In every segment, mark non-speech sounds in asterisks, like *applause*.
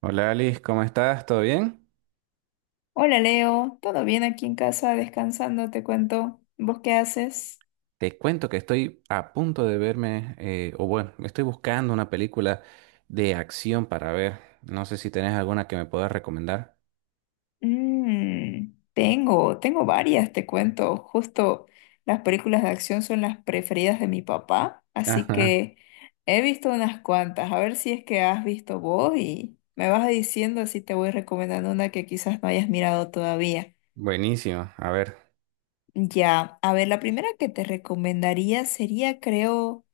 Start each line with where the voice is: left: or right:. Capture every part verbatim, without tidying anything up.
right: Hola Alice, ¿cómo estás? ¿Todo bien?
left: Hola Leo, ¿todo bien aquí en casa? Descansando, te cuento. ¿Vos qué haces?
right: Te cuento que estoy a punto de verme, eh, o bueno, estoy buscando una película de acción para ver. No sé si tenés alguna que me puedas recomendar.
left: Mm, tengo, tengo varias, te cuento. Justo las películas de acción son las preferidas de mi papá, así
right: Ajá.
left: que he visto unas cuantas. A ver si es que has visto vos y me vas diciendo así te voy recomendando una que quizás no hayas mirado todavía.
right: *laughs* Buenísimo. A ver,
left: Ya, a ver, la primera que te recomendaría sería, creo,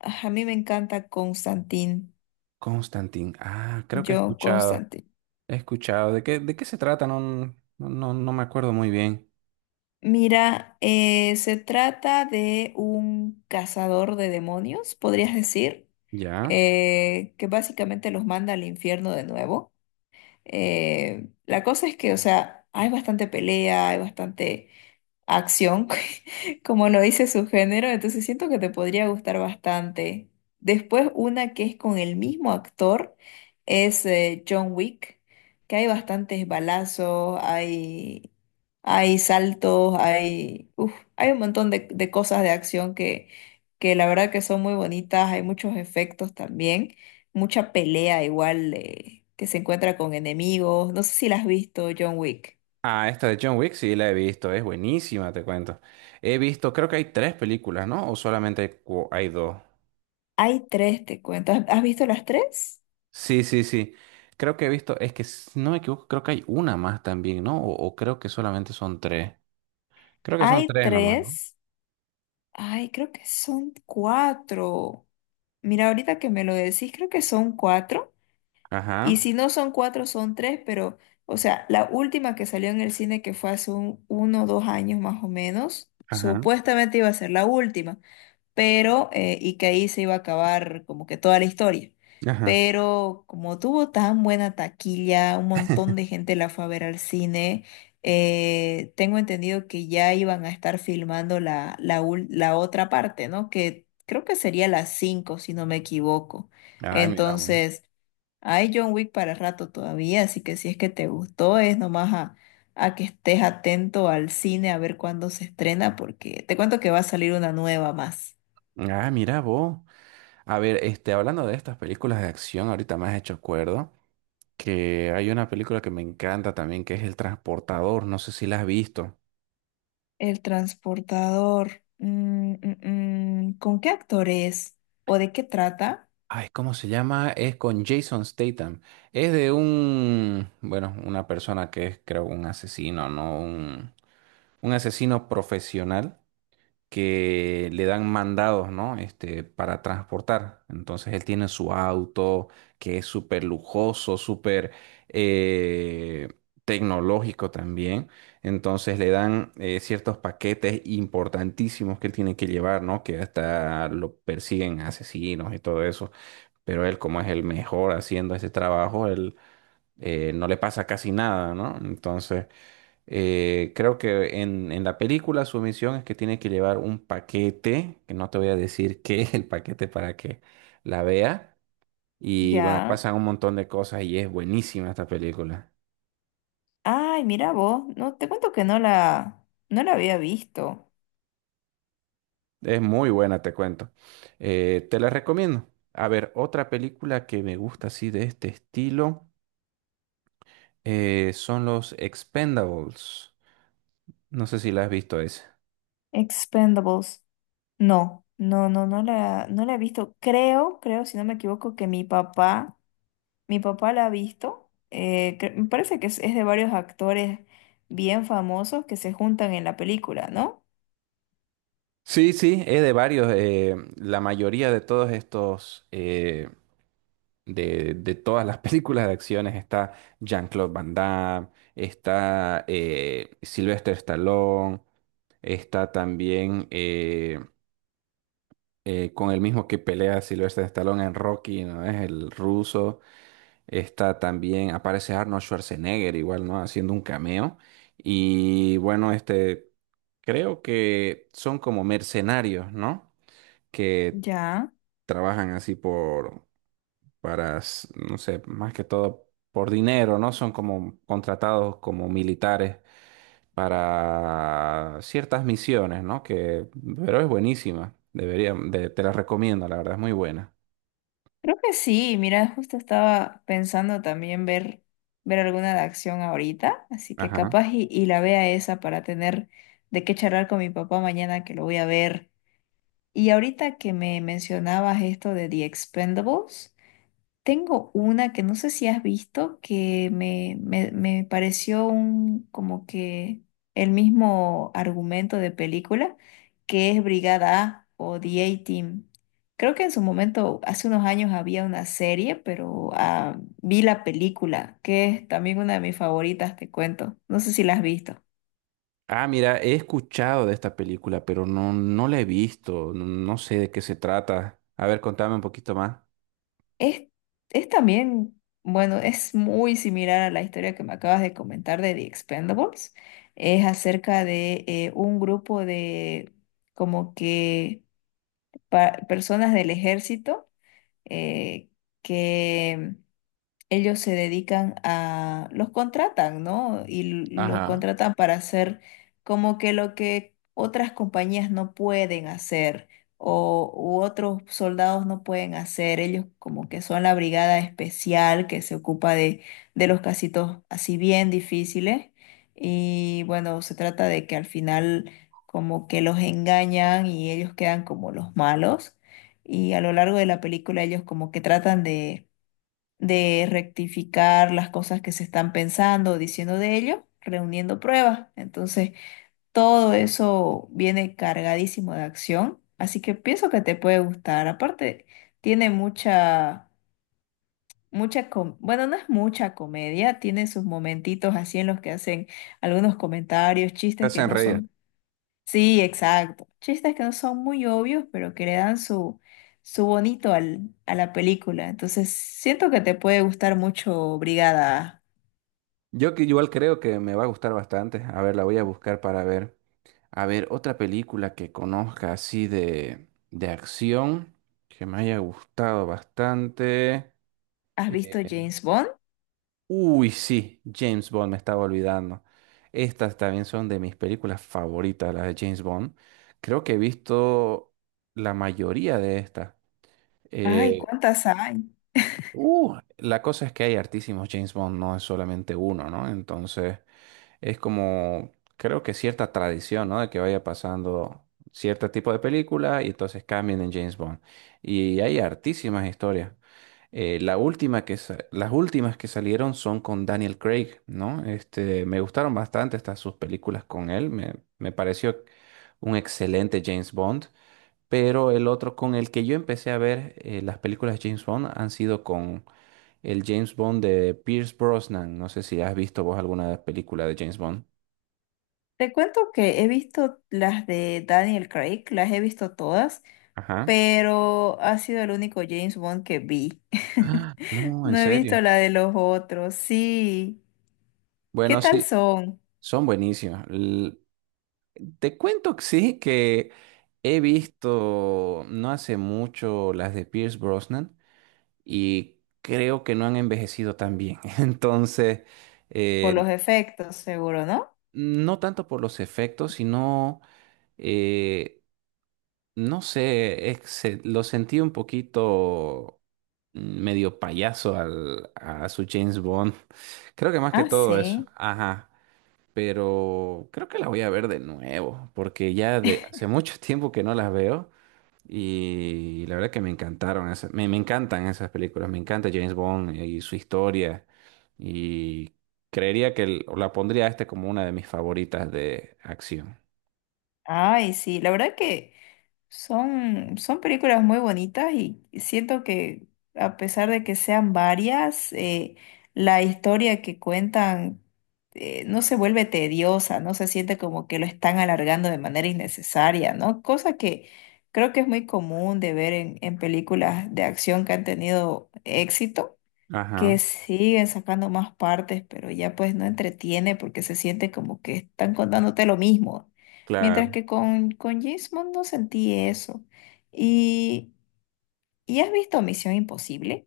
left: ah, a mí me encanta Constantine.
right: Constantine. Ah, creo que he
left: Yo,
right: escuchado.
left: Constantine.
right: He escuchado. ¿De qué, de qué se trata? No, no, no no me acuerdo muy bien.
left: Mira, eh, se trata de un cazador de demonios, podrías decir,
right: ¿Ya?
left: eh, que básicamente los manda al infierno de nuevo. Eh, la cosa es que, o sea, hay bastante pelea, hay bastante acción, *laughs* como lo dice su género, entonces siento que te podría gustar bastante. Después, una que es con el mismo actor es eh, John Wick, que hay bastantes balazos, hay... Hay saltos, hay, uf, hay un montón de, de cosas de acción que, que la verdad que son muy bonitas, hay muchos efectos también, mucha pelea igual eh, que se encuentra con enemigos. No sé si la has visto, John Wick.
right: Ah, esta de John Wick sí la he visto. Es buenísima, te cuento. He visto, creo que hay tres películas, ¿no? ¿O solamente cu- hay dos?
left: Hay tres, te cuento. ¿Has has visto las tres?
right: Sí, sí, sí. Creo que he visto, es que si no me equivoco, creo que hay una más también, ¿no? O, o creo que solamente son tres. Creo que son
left: Hay
right: tres nomás, ¿no?
left: tres. Ay, creo que son cuatro. Mira, ahorita que me lo decís, creo que son cuatro. Y
right: Ajá,
left: si no son cuatro, son tres, pero, o sea, la última que salió en el cine, que fue hace un, uno o dos años más o menos,
right: ajá,
left: supuestamente iba a ser la última, pero, eh, y que ahí se iba a acabar como que toda la historia.
right: ajá.
left: Pero como tuvo tan buena taquilla, un montón de gente la fue a ver al cine, eh, tengo entendido que ya iban a estar filmando la, la, ul- la otra parte, ¿no? Que creo que sería las cinco, si no me equivoco.
right: Ay, mira vos.
left: Entonces... Hay John Wick para rato todavía, así que si es que te gustó, es nomás a, a que estés atento al cine a ver cuándo se estrena, porque te cuento que va a salir una nueva más.
right: Ah, mira vos. A ver, este, hablando de estas películas de acción, ahorita me has hecho acuerdo que hay una película que me encanta también, que es El Transportador. No sé si la has visto.
left: El transportador. Mm, mm, mm, ¿con qué actor es? ¿O de qué trata?
right: Ay, ¿cómo se llama? Es con Jason Statham. Es de un, bueno, una persona que es, creo, un asesino, ¿no? Un... un asesino profesional que le dan mandados, ¿no? Este, para transportar. Entonces él tiene su auto que es súper lujoso, súper eh, tecnológico también. Entonces le dan eh, ciertos paquetes importantísimos que él tiene que llevar, ¿no? Que hasta lo persiguen asesinos y todo eso. Pero él, como es el mejor haciendo ese trabajo, él eh, no le pasa casi nada, ¿no? Entonces... Eh, creo que en, en la película su misión es que tiene que llevar un paquete, que no te voy a decir *laughs* qué es el paquete para que la vea. Y bueno,
left: Ya.
right: pasan un montón de cosas y es buenísima esta película.
left: Ay, mira vos. No, te cuento que no la, no la había visto.
right: Es muy buena, te cuento. Eh, te la recomiendo. A ver, otra película que me gusta así de este estilo eh, son los Expendables. No sé si la has visto esa.
left: Expendables. No, no, no, no la, no la he visto. Creo, creo, si no me equivoco, que mi papá. Mi papá la ha visto. Eh, cre- me parece que es, es de varios actores bien famosos que se juntan en la película, ¿no?
right: Sí, sí, es de varios. Eh, la mayoría de todos estos eh, de, de todas las *laughs* películas de acciones está Jean-Claude Van Damme, está eh, Sylvester Stallone, está también eh, eh, con el mismo que pelea Sylvester Stallone en Rocky, ¿no? Es el ruso. Está también, aparece Arnold Schwarzenegger igual, ¿no? Haciendo un cameo. Y bueno, este, creo que son como mercenarios, ¿no? Que
left: Ya.
right: trabajan así por para, s- no sé, más que todo por dinero, ¿no? Son como contratados como militares para ciertas misiones, ¿no? Que, pero es buenísima. Debería, de- te la recomiendo, la verdad, es muy buena.
left: Creo que sí. Mira, justo estaba pensando también ver, ver alguna de acción ahorita. Así que
right: Ajá.
left: capaz y, y la vea esa para tener de qué charlar con mi papá mañana que lo voy a ver. Y ahorita que me mencionabas esto de The Expendables. Tengo una que no sé si has visto, que me, me, me pareció un, como que el mismo argumento de película, que es Brigada A o The A-Team. Creo que en su momento, hace unos años, había una serie, pero ah, vi la película, que es también una de mis favoritas, te cuento. No sé si la has visto.
right: Ah, mira, he escuchado de esta película, pero no, no la he visto. No, no sé de qué se trata. A ver, contame un poquito más.
left: Es, es también, bueno, es muy similar a la historia que me acabas de comentar de The Expendables. Es acerca de eh, un grupo de como que pa- personas del ejército eh, que ellos se dedican a, los contratan, ¿no? Y l- los
right: Ajá.
left: contratan para hacer como que lo que otras compañías no pueden hacer o u otros soldados no pueden hacer. Ellos como que son la brigada especial que se ocupa de, de los casitos así bien difíciles. Y bueno, se trata de que al final como que los engañan y ellos quedan como los malos. Y a lo largo de la película ellos como que tratan de de rectificar las cosas que se están pensando o diciendo de ello, reuniendo pruebas. Entonces, todo eso viene cargadísimo de acción, así que pienso que te puede gustar. Aparte, tiene mucha, mucha, com- bueno, no es mucha comedia, tiene sus momentitos así en los que hacen algunos comentarios,
right: Te
left: chistes que
right: hacen
left: no
right: reír.
left: son... Sí, exacto. Chistes que no son muy obvios, pero que le dan su, su bonito al, a la película. Entonces, siento que te puede gustar mucho Brigada.
right: Yo que igual creo que me va a gustar bastante. A ver, la voy a buscar para ver. A ver, otra película que conozca así de, de acción que me haya gustado bastante.
left: ¿Has visto
right: Eh,
left: James Bond?
right: uy, sí, James Bond, me estaba olvidando. Estas también son de mis películas favoritas, las de James Bond. Creo que he visto la mayoría de estas.
left: Ay,
right: Eh,
left: ¿cuántas hay?
right: uh, la cosa es que hay hartísimos James Bond, no es solamente uno, ¿no? Entonces, es como, creo que cierta tradición, ¿no? De que vaya pasando cierto tipo de película y entonces cambien en James Bond. Y hay hartísimas historias. Eh, la última que sa- las últimas que salieron son con Daniel Craig, ¿no? Este, me gustaron bastante estas sus películas con él. Me, me pareció un excelente James Bond. Pero el otro con el que yo empecé a ver eh, las películas de James Bond han sido con el James Bond de Pierce Brosnan. No sé si has visto vos alguna película de James Bond.
left: Te cuento que he visto las de Daniel Craig, las he visto todas,
right: Ajá.
left: pero ha sido el único James Bond que vi. *laughs*
right: Ah, no, en
left: No he visto
right: serio.
left: la de los otros, sí. ¿Qué
right: Bueno,
left: tal
right: sí,
left: son?
right: son buenísimas. L- Te cuento que sí, que he visto no hace mucho las de Pierce Brosnan y creo que no han envejecido tan bien. *laughs* Entonces,
left: Por
right: eh,
left: los efectos, seguro, ¿no?
right: no tanto por los efectos, sino... eh, no sé, es que se- lo sentí un poquito mm, medio payaso al, a su James Bond. Creo que más que
left: Ah,
right: todo eso.
left: sí.
right: Ajá. Pero creo que la voy a ver de nuevo, porque ya de hace mucho *laughs* tiempo que no las veo y la verdad que me encantaron esas, me, me encantan esas películas, me encanta James Bond y su historia y creería que el- la pondría a este como una de mis favoritas de acción.
left: Ay, sí, la verdad que son, son películas muy bonitas y siento que a pesar de que sean varias, eh, la historia que cuentan eh, no se vuelve tediosa, no se siente como que lo están alargando de manera innecesaria, ¿no? Cosa que creo que es muy común de ver en, en películas de acción que han tenido éxito, que
right: Ajá,
left: siguen sacando más partes, pero ya pues no entretiene porque se siente como que están contándote lo mismo. Mientras
right: claro.
left: que con, con James Bond no sentí eso. ¿Y, ¿y has visto Misión Imposible?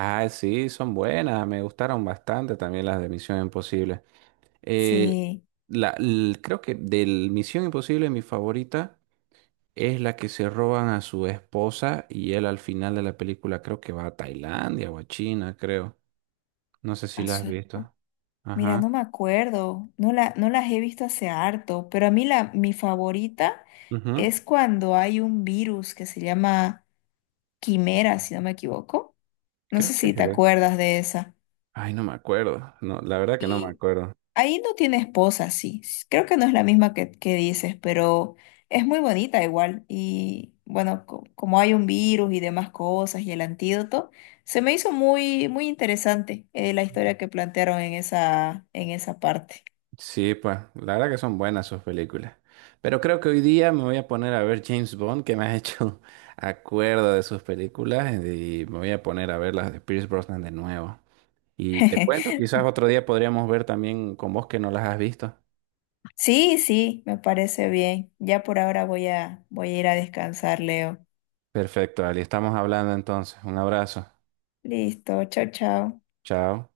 right: Ah, sí, son buenas, me gustaron bastante también las de Misión Imposible. Eh,
left: Sí,
right: la, l- creo que de Misión Imposible mi favorita es la que se roban a su esposa y él al final de la película creo que va a Tailandia o a China, creo. No sé si
left: a
right: la has
left: su esposa.
right: visto.
left: Mira, no
right: Ajá.
left: me acuerdo, no, la, no las he visto hace harto, pero a mí la, mi favorita
right: Ujú.
left: es cuando hay un virus que se llama Quimera, si no me equivoco. No sé
right: Creo que
left: si te
right: es.
left: acuerdas de esa.
right: Ay, no me acuerdo. No, la verdad que no me acuerdo.
left: Ahí no tiene esposa, sí. S- Creo que no es la misma que, que dices, pero es muy bonita igual. Y bueno, co- como hay un virus y demás cosas y el antídoto, se me hizo muy, muy interesante eh, la historia que plantearon en esa, en esa parte.
right: Sí, pues, la verdad que son buenas sus películas. Pero creo que hoy día me voy a poner a ver James Bond, que me ha hecho *laughs* acuerdo de sus películas, y me voy a poner a ver las de Pierce Brosnan de nuevo. Y te cuento,
left: *laughs*
right: quizás otro día podríamos ver también con vos que no las has visto.
left: Sí, sí, me parece bien. Ya por ahora voy a, voy a ir a descansar, Leo.
right: Perfecto, Ali, estamos hablando entonces. Un abrazo.
left: Listo, chao, chao.
right: Chao.